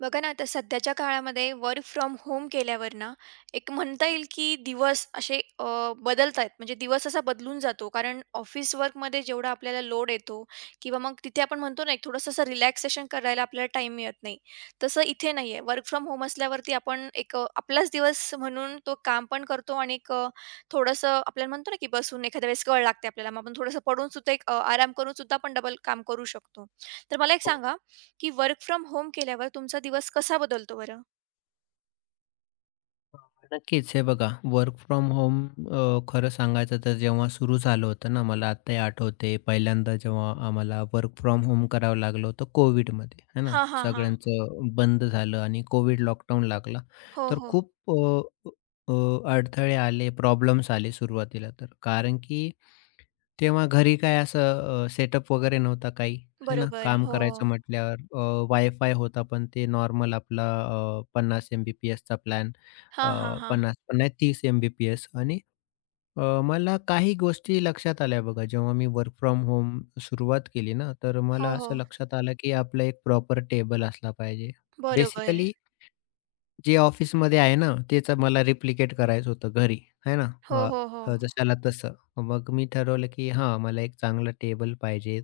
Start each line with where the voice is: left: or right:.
right: बघा ना आता सध्याच्या काळामध्ये वर्क फ्रॉम होम केल्यावर ना एक म्हणता येईल की दिवस असे बदलतायत म्हणजे दिवस असा बदलून जातो कारण ऑफिस वर्कमध्ये जेवढा आपल्याला लोड येतो किंवा मग तिथे आपण म्हणतो ना एक थोडंसं असं रिलॅक्सेशन करायला आपल्याला टाइम मिळत नाही. तसं इथे नाही आहे, वर्क फ्रॉम होम असल्यावरती आपण एक आपलाच दिवस म्हणून तो काम पण करतो आणि एक थोडंसं आपल्याला म्हणतो ना की बसून एखाद्या वेळेस कळ लागते आपल्याला, मग आपण थोडंसं पडून सुद्धा एक आराम करून सुद्धा आपण डबल काम करू शकतो. तर मला एक
left: हो,
right: सांगा की वर्क फ्रॉम होम केल्यावर तुमचा दिवस कसा बदलतो बरं?
left: हां. नक्कीच. हे बघा वर्क फ्रॉम होम खरं सांगायचं तर जेव्हा सुरू झालं होतं ना, मला आत्ताही आठवते पहिल्यांदा जेव्हा आम्हाला वर्क फ्रॉम होम करावं लागलं होतं कोविडमध्ये, है ना.
right: हां, हां, हां.
left: सगळ्यांचं बंद झालं आणि कोविड लॉकडाऊन लागला.
right: हो,
left: तर
right: हो.
left: खूप अ, अ, अडथळे आले, प्रॉब्लेम्स आले सुरुवातीला तर. कारण की तेव्हा घरी काय असं सेटअप वगैरे नव्हता काही, है ना.
right: बरोबर.
left: काम
right: हो.
left: करायचं म्हटल्यावर वायफाय होता पण ते नॉर्मल आपला एम-बी-पी-एसचा प्लॅन
right: हां,
left: अ,
right: हां, हां.
left: 50-50, 30 एम-बी-पी-एस आणि मला काही गोष्टी लक्षात आल्या बघा. जेव्हा मी वर्क फ्रॉम होम सुरुवात केली ना, तर
right: हो,
left: मला असं
right: हो.
left: लक्षात आलं, की आपलं एक प्रॉपर टेबल असला पाहिजे.
right: बरोबर.
left: बेसिकली जे ऑफिसमध्ये आहे ना, तेच मला रिप्लिकेट करायचं होतं घरी, है ना.
right: हो,
left: अ,
right: हो, हो.
left: अ, जशाला तसं. मग मी ठरवलं, की हां, मला एक चांगला टेबल पाहिजे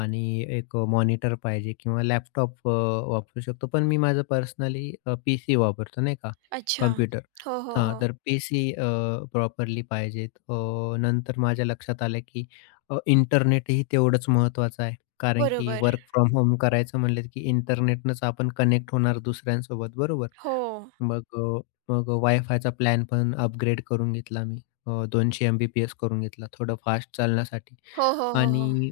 left: आणि एक मॉनिटर पाहिजे किंवा लॅपटॉप वापरू शकतो. पण मी माझं पर्सनली पी-सी वापरतो नाही का,
right: अच्छा.
left: कॉम्प्युटर.
right: हो, हो,
left: हां,
right: हो.
left: तर पीसी प्रॉपरली पाहिजेत. नंतर माझ्या लक्षात आलं, की इंटरनेटही तेवढंच महत्त्वाचं आहे. कारण की
right: बरोबर.
left: वर्क फ्रॉम होम करायचं म्हणलं, की इंटरनेटनंच आपण कनेक्ट होणार दुसऱ्यांसोबत बरोबर.
right: हो.
left: मग मग वायफायचा प्लॅन पण अपग्रेड करून घेतला मी. 200 एम-बी-पी-एस करून घेतला थोडं फास्ट चालण्यासाठी.
right: हो, हो, हो, हो.
left: आणि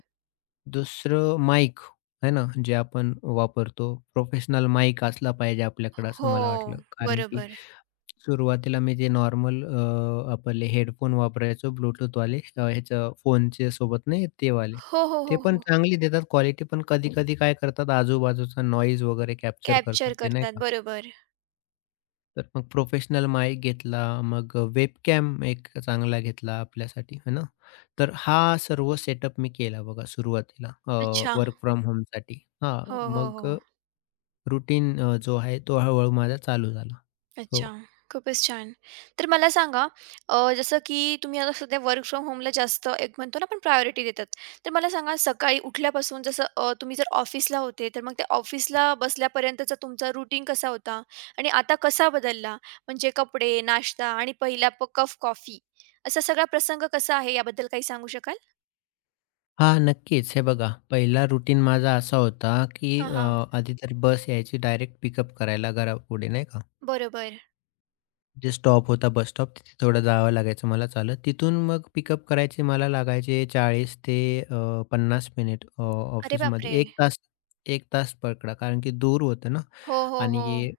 left: दुसरं माईक आहे ना, जे आपण वापरतो. प्रोफेशनल माईक असला पाहिजे आपल्याकडे असं
right: हो.
left: मला वाटलं. कारण की
right: बरोबर.
left: सुरुवातीला मी जे नॉर्मल आपले हेडफोन वापरायचो ब्लूटूथ वाले ह्याच्या फोनचे सोबत नाही ते वाले.
right: हो, हो,
left: ते
right: हो,
left: पण
right: हो.
left: चांगली देतात क्वालिटी, पण कधी-कधी काय करतात आजूबाजूचा नॉईज वगैरे कॅप्चर करतात
right: कॅप्चर
left: ते नाही
right: करतात.
left: का?
right: बरोबर.
left: तर मग प्रोफेशनल माईक घेतला, मग वेबकॅम एक चांगला घेतला आपल्यासाठी है ना? तर हा सर्व सेटअप मी केला बघा सुरुवातीला
right: अच्छा.
left: वर्क फ्रॉम होमसाठी. हां,
right: हो, हो,
left: मग
right: हो.
left: रुटीन जो आहे तो हळू माझा चालू झाला. हो.
right: अच्छा. खूपच छान. तर मला सांगा, जसं की तुम्ही आता सध्या वर्क फ्रॉम होमला जास्त एक म्हणतो ना आपण प्रायोरिटी देतात. तर मला सांगा, सकाळी उठल्यापासून जसं, तुम्ही जर ऑफिसला होते, तर मग त्या ऑफिसला बसल्यापर्यंतचा तुमचा रूटीन कसा होता? आणि आता कसा बदलला? म्हणजे कपडे, नाश्ता आणि पहिला कप कॉफी असा सगळा प्रसंग कसा आहे याबद्दल काही सांगू शकाल?
left: हां, नक्कीच. हे बघा, पहिला रुटीन माझा असा होता, की
right: हां, हां.
left: आधी तर बस यायची डायरेक्ट पिकअप करायला घरापुढे नाही का?
right: बरोबर.
left: जे स्टॉप होता बस स्टॉप तिथे थोडं जावं लागायचं मला चालत. तिथून मग पिकअप करायचे मला लागायचे 40 ते अ, 50 मिनिट
right: अरे
left: ऑफिसमध्ये
right: बापरे!
left: एक तास 1 तास पकडा कारण की दूर होतं ना
right: हो, हो, हो.
left: आणि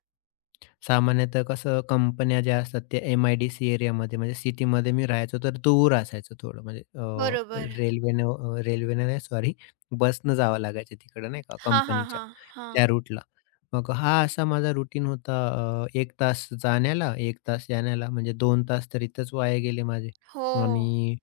left: सामान्यतः कसं कंपन्या ज्या असतात त्या एम-आय-डी-सी एरियामध्ये म्हणजे सिटीमध्ये मी राहायचो तर दूर असायचं थोडं म्हणजे
right: बरोबर.
left: रेल्वेने रेल्वेने नाही सॉरी बसनं जावं लागायचं तिकडं नाही का
right: हां, हां,
left: कंपनीच्या
right: हां. हां.
left: त्या रूटला. मग हा असा माझा रुटीन होता 1 तास जाण्याला, 1 तास येण्याला म्हणजे 2 तास तर इथंच वाया गेले माझे.
right: हो.
left: आणि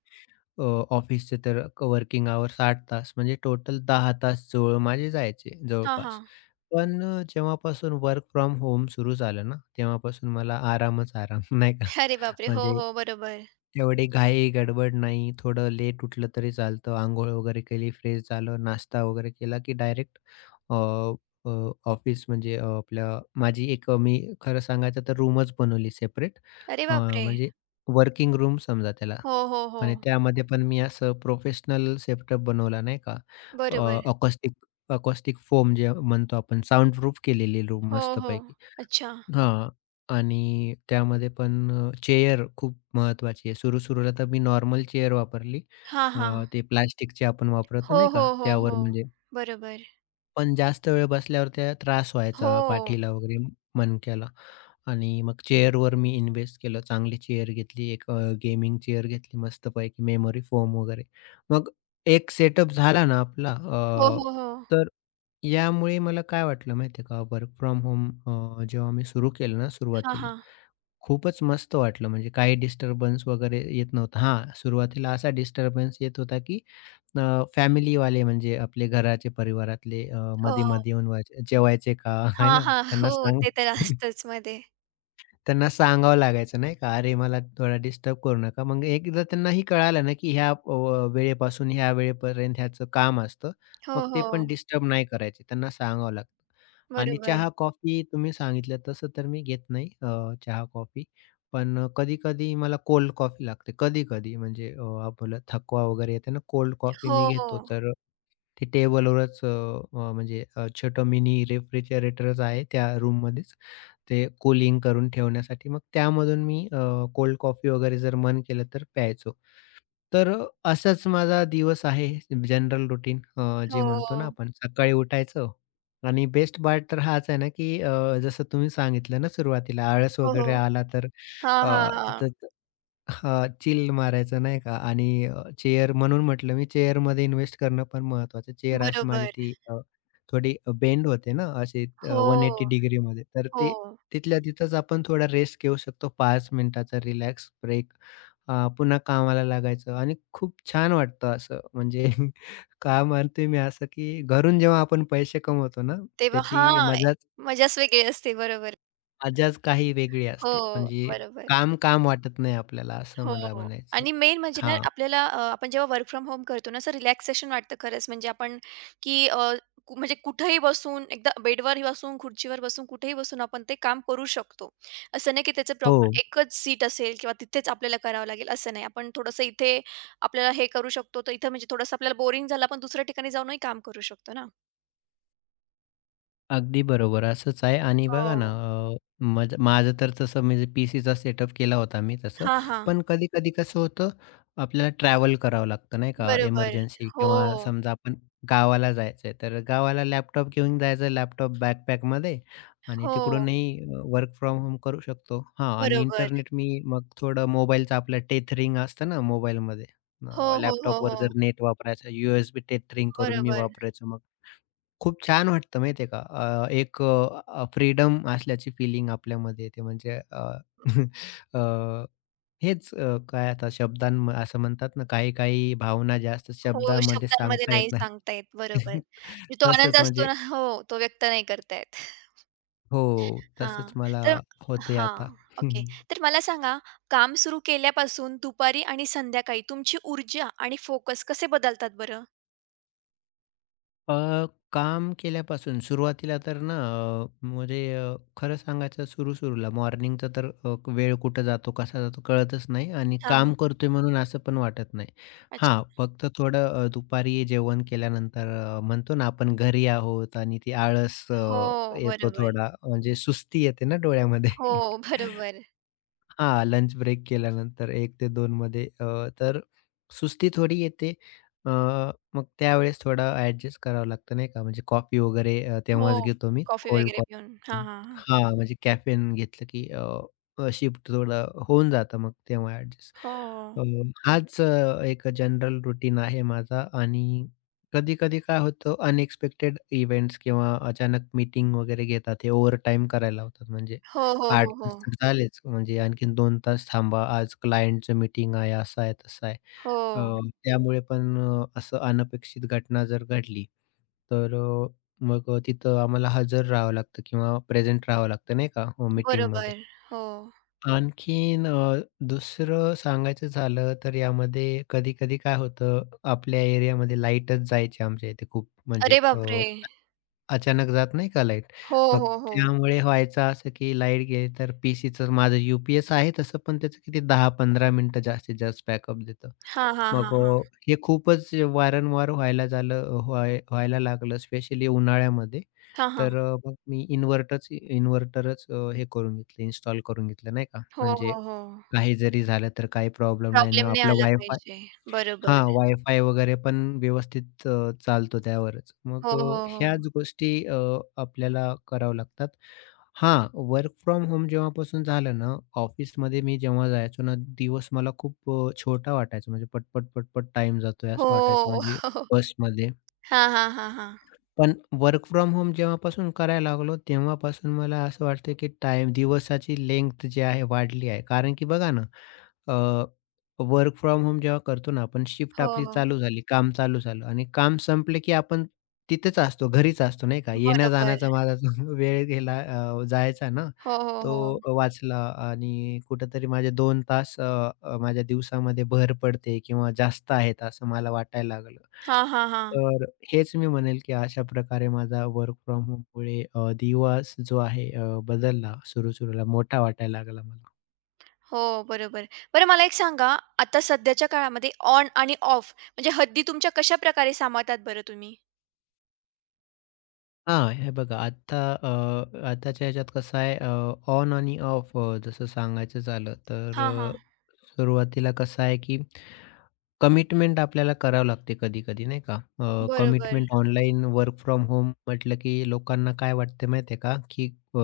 left: अ, ऑफिसचे तर वर्किंग आवर 60 तास म्हणजे टोटल 10 तास जवळ माझे जायचे
right: हां,
left: जवळपास.
right: हां.
left: पण जेव्हापासून वर्क फ्रॉम होम सुरू झालं ना, तेव्हापासून मला आरामच आराम नाही का.
right: अरे बापरे! हो,
left: म्हणजे
right: हो. बरोबर.
left: एवढी घाई गडबड नाही. थोडं लेट उठलं तरी चालतं. अंघोळ वगैरे केली, फ्रेश झालं, नाश्ता वगैरे केला, की डायरेक्ट ऑफिस म्हणजे अ, आपल्या माझी एक अ, मी खरं सांगायचं तर रूमच बनवली सेपरेट.
right: अरे बापरे!
left: म्हणजे वर्किंग रूम समजा त्याला
right: हो, हो, हो.
left: आणि त्यामध्ये पण मी असं प्रोफेशनल सेटअप बनवला नाही का.
right: बरोबर.
left: अकॉस्टिक अकॉस्टिक फोम जे म्हणतो आपण साउंडप्रूफ केलेली रूम
right: हो, हो.
left: मस्तपैकी.
right: अच्छा.
left: हां. आणि त्यामध्ये पण चेअर खूप महत्त्वाची आहे. सुरू-सुरूला तर मी नॉर्मल चेअर वापरली.
right: हां, हां.
left: ते प्लास्टिकचे आपण वापरतो
right: हो,
left: नाही
right: हो,
left: का,
right: हो,
left: त्यावर
right: हो.
left: म्हणजे
right: बरोबर.
left: पण जास्त वेळ बसल्यावर त्या त्रास
right: हो.
left: व्हायचा पाठीला वगैरे, मणक्याला आणि मग चेअरवर मी इन्व्हेस्ट केलं. चांगली चेअर घेतली. एक गेमिंग चेअर घेतली मस्तपैकी मेमरी फोम वगैरे. मग एक सेटअप झाला ना आपला
right: हो, हो, हो.
left: तर यामुळे मला काय वाटलं माहिती आहे का, वर्क फ्रॉम होम जेव्हा मी सुरू केलं ना
right: हां,
left: सुरुवातीला,
right: हां.
left: खूपच मस्त वाटलं म्हणजे काही डिस्टर्बन्स वगैरे येत नव्हता. हां, सुरुवातीला असा डिस्टर्बन्स येत होता, की फॅमिलीवाले म्हणजे आपले घराचे परिवारातले
right: हो, हो.
left: मध्ये-मध्ये येऊन व्हायचे, "जेवायचे का?" आहे
right: हां,
left: ना?
right: हां. हो, ते तर असतंच मध्ये.
left: त्यांना सांगावं लागायचं नाही का, "अरे मला थोडा डिस्टर्ब करू नका." मग एकदा त्यांना ही कळालं ना, की ह्या वेळेपासून ह्या वेळेपर्यंत ह्याचं काम असतं.
right: हो,
left: मग ते पण
right: हो.
left: डिस्टर्ब नाही करायचे. त्यांना सांगावं लागतं. आणि
right: बरोबर.
left: चहा-कॉफी तुम्ही सांगितलं तसं तर मी घेत नाही चहा-कॉफी. पण कधी-कधी मला कोल्ड कॉफी लागते. कधी-कधी म्हणजे आपल्याला थकवा वगैरे येते ना, कोल्ड कॉफी
right: हो,
left: मी घेतो.
right: हो.
left: तर ते टेबलवरच अ, अ, म्हणजे अ, छोटं मिनी रेफ्रिजरेटरच आहे त्या रूममध्येच. ते कूलिंग करून ठेवण्यासाठी. मग त्यामधून मी कोल्ड कॉफी वगैरे जर मन केलं तर प्यायचो. तर असाच माझा दिवस आहे जनरल रूटीन जे
right: हो,
left: म्हणतो ना
right: हो.
left: आपण सकाळी उठायचं आणि बेस्ट पार्ट तर हाच आहे ना, की जसं तुम्ही सांगितलं ना सुरुवातीला आळस
right: हो.
left: वगैरे आला तर
right: हां, हां,
left: अ,
right: हां.
left: तिथं हां, चिल मारायचं नाही का आणि चेअर म्हणून म्हटलं मी चेअरमध्ये इन्व्हेस्ट करणं पण महत्त्वाचं. चेअर अशी माझी
right: बरोबर.
left: ती थोडी बेंड होते ना अशी 180
right: हो,
left: डिग्रीमध्ये. तर
right: हो.
left: ते तिथल्या तिथंच आपण थोडा रेस्ट घेऊ शकतो 5 मिनिटाचा रिलॅक्स ब्रेक. पुन्हा कामाला लागायचं आणि खूप छान वाटतं असं म्हणजे का म्हणतोय मी असं, की घरून जेव्हा आपण पैसे कमवतो ना,
right: तेव्हा
left: त्याची
right: हां,
left: मजाच
right: मजाच वेगळी असते. बरोबर.
left: मजाच काही वेगळी असते.
right: हो,
left: म्हणजे
right: बरोबर.
left: काम काम वाटत नाही आपल्याला असं
right: हो,
left: मला
right: हो.
left: म्हणायचं.
right: आणि मेन म्हणजे ना
left: हां.
right: आपल्याला आपण जेव्हा वर्क फ्रॉम होम करतो ना, असं रिलॅक्सेशन वाटतं खरंच म्हणजे आपण की म्हणजे कुठेही बसून, एकदा बेडवरही बसून, खुर्चीवर बसून, कुठेही बसून आपण ते काम करू शकतो. असं नाही की त्याचं
left: हो.
right: प्रॉपर एकच सीट असेल किंवा तिथेच आपल्याला करावं लागेल असं नाही. आपण थोडंसं इथे आपल्याला हे करू शकतो, तर इथं म्हणजे थोडंसं आपल्याला बोरिंग झालं आपण दुसऱ्या ठिकाणी जाऊनही काम करू शकतो ना.
left: अगदी बरोबर, असंच आहे आणि बघा ना
right: हो.
left: अ, मज माझं तर तसं म्हणजे पीसीचा सेटअप केला होता मी तसं.
right: हां, हां.
left: पण कधी-कधी कसं होतं, आपल्याला ट्रॅव्हल करावं लागतं नाही का,
right: बरोबर.
left: एमर्जन्सी
right: हो,
left: किंवा समजा आपण गावाला जायचं आहे, तर गावाला लॅपटॉप घेऊन जायचं, लॅपटॉप बॅकपॅकमध्ये आणि
right: हो.
left: तिकडूनही वर्क फ्रॉम होम करू शकतो. हां आणि
right: बरोबर.
left: इंटरनेट मी मग थोडं मोबाईलचं आपलं टेथरिंग असतं ना मोबाईलमध्ये,
right: हो, हो, हो,
left: लॅपटॉपवर
right: हो.
left: जर नेट वापरायचं, यूएसबी टेथरिंग करून मी
right: बरोबर.
left: वापरायचो खूप छान वाटतं माहिती का? एक फ्रीडम असल्याची फिलिंग आपल्यामध्ये येते म्हणजे अ, काय आता असं म्हणतात ना, काही काही भावना जास्त
right: हो,
left: शब्दामध्ये
right: शब्दांमध्ये
left: सांगता
right: नाही
left: येत नाही.
right: सांगता येत. बरोबर. म्हणजे तो आनंद
left: तसंच
right: असतो
left: म्हणजे
right: ना हो, तो व्यक्त नाही करता येत.
left: हो,
right: हां,
left: तसंच मला
right: तर
left: होतंय आता.
right: हां, ओके. तर मला सांगा, काम सुरू केल्यापासून दुपारी आणि संध्याकाळी तुमची ऊर्जा आणि फोकस कसे बदलतात बरं?
left: अ, काम केल्यापासून सुरुवातीला तर ना खरं सांगायचं सुरू-सुरूला मॉर्निंगचा तर वेळ कुठं जातो, कसा जातो कळतच नाही आणि
right: हां, हां.
left: काम करतोय म्हणून असं पण वाटत नाही.
right: अच्छा.
left: हां, फक्त थोडं दुपारी जेवण केल्यानंतर म्हणतो ना आपण घरी आहोत आणि ती आळस
right: हो,
left: येतो
right: बरोबर.
left: थोडा म्हणजे सुस्ती येते ना डोळ्यामध्ये.
right: हो, बरोबर.
left: हां, लंच ब्रेक केल्यानंतर 1 ते 2 मध्ये तर सुस्ती थोडी येते. अ, मग त्यावेळेस थोडा ॲडजस्ट करावं लागतं नाही का, म्हणजे कॉफी वगैरे
right: हो,
left: तेव्हाच घेतो मी
right: कॉफी
left: कोल्ड
right: वगैरे पिऊन. हां,
left: कॉफी
right: हां, हां.
left: हां, म्हणजे कॅफेन घेतलं की अ, अ, शिफ्ट थोडं होऊन जातं मग तेव्हा ॲडजस्ट.
right: हो.
left: अ, एक जनरल रूटीन आहे माझा आणि कधी-कधी काय होतं अनएक्सपेक्टेड इव्हेंट्स किंवा अचानक मीटिंग वगैरे घेतात, हे ओव्हरटाईम करायला लावतात म्हणजे
right: हो, हो,
left: 8
right: हो, हो.
left: तास तर झालेच. म्हणजे आणखीन 2 तास थांबा. आज क्लायंटचं मीटिंग आहे, असं आहे, तसं आहे.
right: हो,
left: त्यामुळे पण असं अनपेक्षित घटना जर घडली, तर मग तिथं आम्हाला हजर राहावं लागतं किंवा प्रेझेंट राहावं लागतं नाही का मीटिंगमध्ये.
right: बरोबर. हो.
left: आणखीन दुसरं सांगायचं झालं तर यामध्ये कधी-कधी काय होतं, आपल्या एरियामध्ये लाईटच जायची आमच्या इथे खूप म्हणजे
right: अरे बापरे!
left: अचानक जात नाही का लाईट?
right: हो,
left: मग
right: हो, हो.
left: त्यामुळे व्हायचं असं, की लाईट गेली तर पीसीचं माझं यू-पी-एस आहे तसं, पण त्याचं किती 10-15 मिनिटं जास्तीत जास्त बॅकअप देतं.
right: हां, हां,
left: मग
right: हां, हां.
left: हे खूपच वारंवार व्हायला झालं व्हाय व्हायला लागलं स्पेशली उन्हाळ्यामध्ये.
right: हां, हां.
left: तर मग मी इन्व्हर्टरच हे करून घेतलं, इन्स्टॉल करून घेतलं नाही का.
right: हो,
left: म्हणजे
right: हो, हो.
left: काही जरी झालं तर काही प्रॉब्लेम नाही
right: प्रॉब्लेम
left: ना
right: नाही
left: आपलं
right: आला
left: वायफाय
right: पाहिजे. बरोबर.
left: हां, वायफाय वगैरे पण व्यवस्थित चालतो त्यावरच.
right: हो,
left: मग
right: हो,
left: अ,
right: हो.
left: ह्याच गोष्टी अ, आपल्याला कराव्या लागतात. हां, वर्क फ्रॉम होम जेव्हापासून झालं ना, ऑफिसमध्ये मी जेव्हा जायचो ना, दिवस मला खूप छोटा वाटायचा. म्हणजे पट, पट, पट, पट जातोय असं वाटायचं.
right: हो.
left: म्हणजे बसमध्ये
right: हां, हां, हां, हां.
left: पण वर्क फ्रॉम होम जेव्हापासून करायला लागलो, तेव्हापासून मला असं वाटतं, की टाईम दिवसाची लेंथ जी आहे वाढली आहे. कारण की बघा ना, वर्क फ्रॉम होम जेव्हा करतो ना आपण, शिफ्ट
right: हो,
left: आपली
right: हो.
left: चालू झाली, काम चालू झालं आणि काम संपलं, की आपण तिथेच असतो, घरीच असतो नाही का.
right: बरोबर.
left: येण्या-जाण्याचा माझा जो वेळ गेला जायचा ना,
right: हो, हो, हो.
left: तो वाचला आणि कुठेतरी माझे 2 तास अ, अ, माझ्या दिवसामध्ये भर पडते किंवा जास्त आहेत असं मला वाटायला लागलं.
right: हां, हां, हां.
left: तर हेच मी म्हणेल, की अशा प्रकारे माझा वर्क फ्रॉम होममुळे दिवस जो आहे बदलला. सुरू-सुरूला मोठा वाटायला लागला मला.
right: हो, बरोबर. बरं मला एक सांगा, आता सध्याच्या काळामध्ये ऑन आणि ऑफ म्हणजे हद्दी तुमच्या कशाप्रकारे सांभाळतात बरं तुम्ही?
left: हां, हे बघा आता अ, आताच्या ह्याच्यात कसं आहे ऑन आणि ऑफ अ, जसं सांगायचं झालं तर
right: हां,
left: अ,
right: हां.
left: सुरुवातीला कसं आहे, की कमिटमेंट आपल्याला करावं लागते कधी-कधी नाही का?
right: बरोबर,
left: commitment online work from home म्हटलं की लोकांना काय वाटते माहिती का? की अ,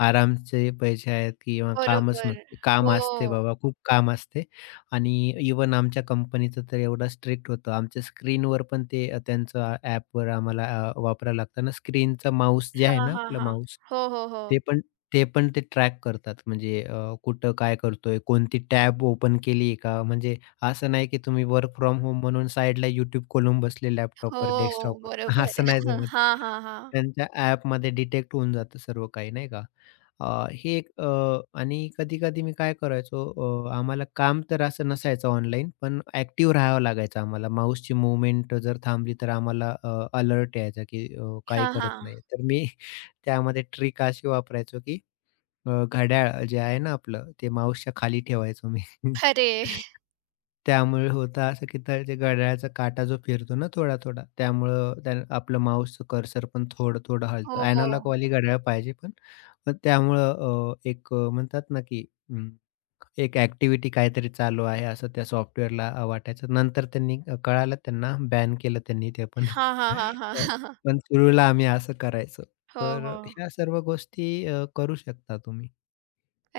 left: आरामचे पैसे आहेत किंवा कामच
right: बरोबर.
left: नसते. काम
right: हो.
left: असते बाबा, खूप काम असते आणि इव्हन आमच्या कंपनीचं तर एवढं स्ट्रिक्ट होतं. आमच्या स्क्रीनवर पण ते त्यांचं ॲपवर आम्हाला वापरायला लागतं ना स्क्रीनचा माऊस जे आहे
right: हां,
left: ना
right: हां,
left: आपलं
right: हां.
left: माऊस,
right: हो, हो, हो.
left: ते पण ते पण ते ट्रॅक करतात. म्हणजे कुठं काय करतोय? कोणती टॅब ओपन केली का? म्हणजे असं नाही की तुम्ही वर्क फ्रॉम होम म्हणून साइडला YouTube खोलून बसले
right: हो,
left: लॅपटॉपवर, डेस्कटॉपवर.
right: बरोबर.
left: असं नाही जमत.
right: हां, हां, हां.
left: त्यांच्या ॲपमध्ये डिटेक्ट होऊन जातं सर्व काही नाही का? हे एक. आणि कधी-कधी मी काय करायचो आम्हाला काम तर असं नसायचं ऑनलाईन, पण ॲक्टिव्ह राहावं लागायचं आम्हाला. माऊसची मूव्हमेंट जर थांबली तर आम्हाला अलर्ट यायचा की काही
right: हां,
left: करत
right: हां.
left: नाही. तर मी त्यामध्ये ट्रिक अशी वापरायचो की घड्याळ जे आहे ना आपलं, ते माउसच्या खाली ठेवायचो मी.
right: अरे!
left: त्यामुळे होतं असं, की तर ते घड्याळाचा काटा जो फिरतो ना थोडा-थोडा, त्यामुळं त्या आपलं माउसचं कर्सर पण थोडं-थोडं हलतं.
right: हो.
left: अॅनालॉगवाली घड्याळ पाहिजे पण. पण त्यामुळं अ, एक अ, म्हणतात ना, की अं, एक ॲक्टिव्हिटी काहीतरी चालू आहे असं त्या सॉफ्टवेअरला वाटायचं. नंतर त्यांनी कळालं त्यांना, बॅन केलं त्यांनी ते पण.
right: हां, हां, हां,
left: अ,
right: हां.
left: पण सुरूला आम्ही असं करायचो.
right: हो,
left: तर
right: हो.
left: ह्या सर्व गोष्टी करू शकता तुम्ही.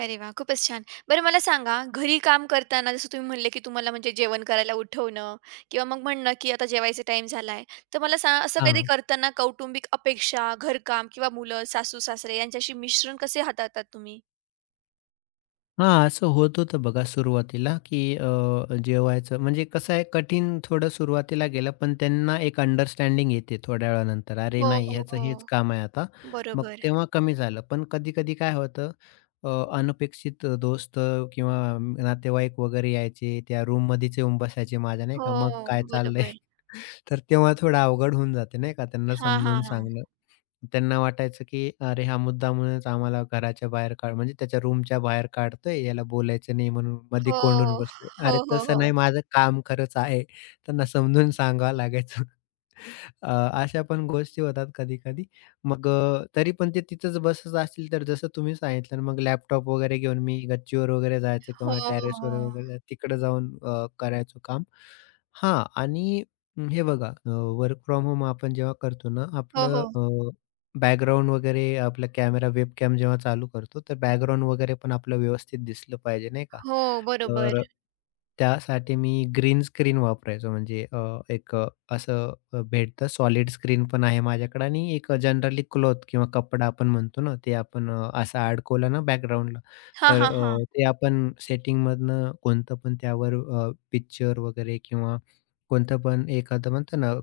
right: अरे वा, खूपच छान. बरं मला सांगा, घरी काम करताना जसं तुम्ही म्हणले, की तुम्हाला म्हणजे जेवण करायला उठवणं किंवा मग म्हणणं, की आता जेवायचा टाईम झालाय. तर मला सांगा, असं कधी
left: हां.
right: करताना कौटुंबिक अपेक्षा, घरकाम किंवा मुलं, सासू-सासरे यांच्याशी मिश्रण कसे हाताळतात तुम्ही?
left: हां, असं होत होतं बघा सुरुवातीला, की जेवायचं म्हणजे कसं आहे कठीण थोडं सुरुवातीला गेलं, पण त्यांना एक अंडरस्टँडिंग येते थोड्या वेळानंतर. अरे
right: हो,
left: नाही,
right: हो,
left: ह्याचं
right: हो.
left: हेच काम आहे आता. मग
right: बरोबर.
left: तेव्हा कमी झालं. पण कधी-कधी काय होतं अ, अनपेक्षित दोस्त किंवा नातेवाईक वगैरे यायचे. त्या रूममध्येच येऊन बसायचे माझ्या नाही का, मग
right: हो,
left: काय चाललंय?
right: बरोबर.
left: तर तेव्हा थोडं अवघड होऊन जाते नाही का त्यांना
right: हां, हां,
left: समजून
right: हां.
left: सांगणं. त्यांना वाटायचं की अरे हा मुद्दामूनच आम्हाला घराच्या बाहेर काढ म्हणजे त्याच्या रूमच्या बाहेर काढतोय, याला बोलायचं नाही म्हणून मध्ये
right: हो.
left: कोंडून बसतोय.
right: हो,
left: अरे
right: हो,
left: तसं
right: हो.
left: नाही माझं काम खरंच आहे. त्यांना समजून सांगावं लागायचं. अ, अशा पण गोष्टी होतात कधी-कधी. मग तरी पण ते तिथंच बसत असतील तर जसं तुम्ही सांगितलं मग लॅपटॉप वगैरे घेऊन मी गच्चीवर वगैरे जायचं
right: हो,
left: किंवा
right: हो, हो.
left: टेरेसवर वगैरे जायचं, तिकडे जाऊन करायचो काम. हां आणि हे बघा वर्क फ्रॉम होम आपण जेव्हा करतो ना
right: हो,
left: आपलं
right: हो.
left: बॅकग्राऊंड वगैरे आपला कॅमेरा, वेबकॅम जेव्हा चालू करतो, तर बॅकग्राऊंड वगैरे पण आपलं व्यवस्थित दिसलं पाहिजे, नाही का?
right: हो, बरोबर.
left: तर त्यासाठी मी ग्रीन स्क्रीन वापरायचो. म्हणजे अ, एक अ, असं अ, भेटतं सॉलिड स्क्रीन पण आहे माझ्याकडे आणि एक जनरली क्लॉथ किंवा कपडा आपण म्हणतो ना, ते आपण असा अडकवला ना बॅकग्राऊंडला,
right: हां,
left: तर
right: हां, हां.
left: ते आपण सेटिंगमधनं कोणतं पण त्यावर पिक्चर वगैरे किंवा कोणतं पण एखादं म्हणतो ना,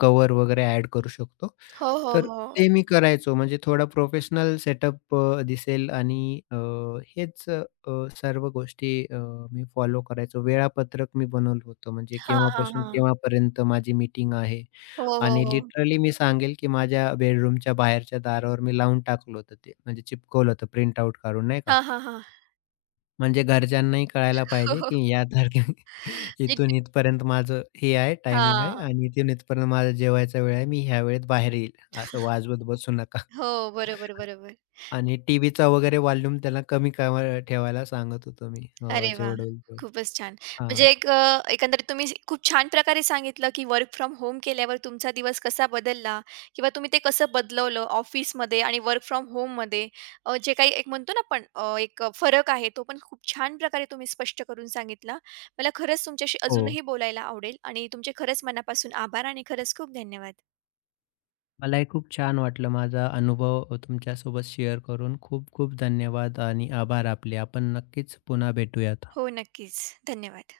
left: क वगैरे ॲड करू शकतो.
right: हो, हो,
left: तर
right: हो.
left: ते मी करायचो. म्हणजे थोडा प्रोफेशनल सेटअप दिसेल आणि हेच अ, सर्व गोष्टी मी फॉलो करायचो. वेळापत्रक मी बनवलं होतं. म्हणजे
right: हां, हां,
left: केव्हापासून
right: हां.
left: केव्हापर्यंत माझी मीटिंग आहे
right: हो, हो,
left: आणि
right: हो.
left: लिटरली मी सांगेल, की माझ्या बेडरूमच्या बाहेरच्या दारावर मी लावून टाकलं होतं ते. म्हणजे चिपकवलं होतं प्रिंट आउट काढून नाही का?
right: हां, हां, हां.
left: म्हणजे घरच्यांनाही कळायला पाहिजे,
right: हो,
left: की या तारखेला इथून
right: हो.
left: इथपर्यंत माझं हे आहे, टायमिंग आहे
right: हां.
left: आणि इथून इथपर्यंत माझा जेवायचा वेळ आहे. मी ह्या वेळेत बाहेर येईल, असं वाजवत बसू नका.
right: हो, बरोबर, बरोबर.
left: आणि टीव्हीचा वगैरे वॉल्यूम त्याला कमी करा ठेवायला सांगत होतो मी
right: अरे वाह!
left: जेवढं होईल तेवढं.
right: खूपच छान.
left: हां.
right: म्हणजे एक एकंदरीत तुम्ही खूप छान प्रकारे सांगितलं, की वर्क फ्रॉम होम केल्यावर तुमचा दिवस कसा बदलला किंवा तुम्ही ते कसं बदलवलं ऑफिसमध्ये आणि वर्क फ्रॉम होममध्ये. जे काही एक म्हणतो ना आपण, एक फरक आहे, तो पण खूप छान प्रकारे तुम्ही स्पष्ट करून सांगितला. मला खरंच तुमच्याशी
left: हो.
right: अजूनही बोलायला आवडेल आणि तुमचे खरंच मनापासून आभार आणि खरंच खूप धन्यवाद.
left: मलाही खूप छान वाटलं माझा अनुभव तुमच्यासोबत शेअर करून. खूप खूप धन्यवाद आणि आभार आपले. आपण नक्कीच पुन्हा भेटूयात.
right: हो, नक्कीच. धन्यवाद.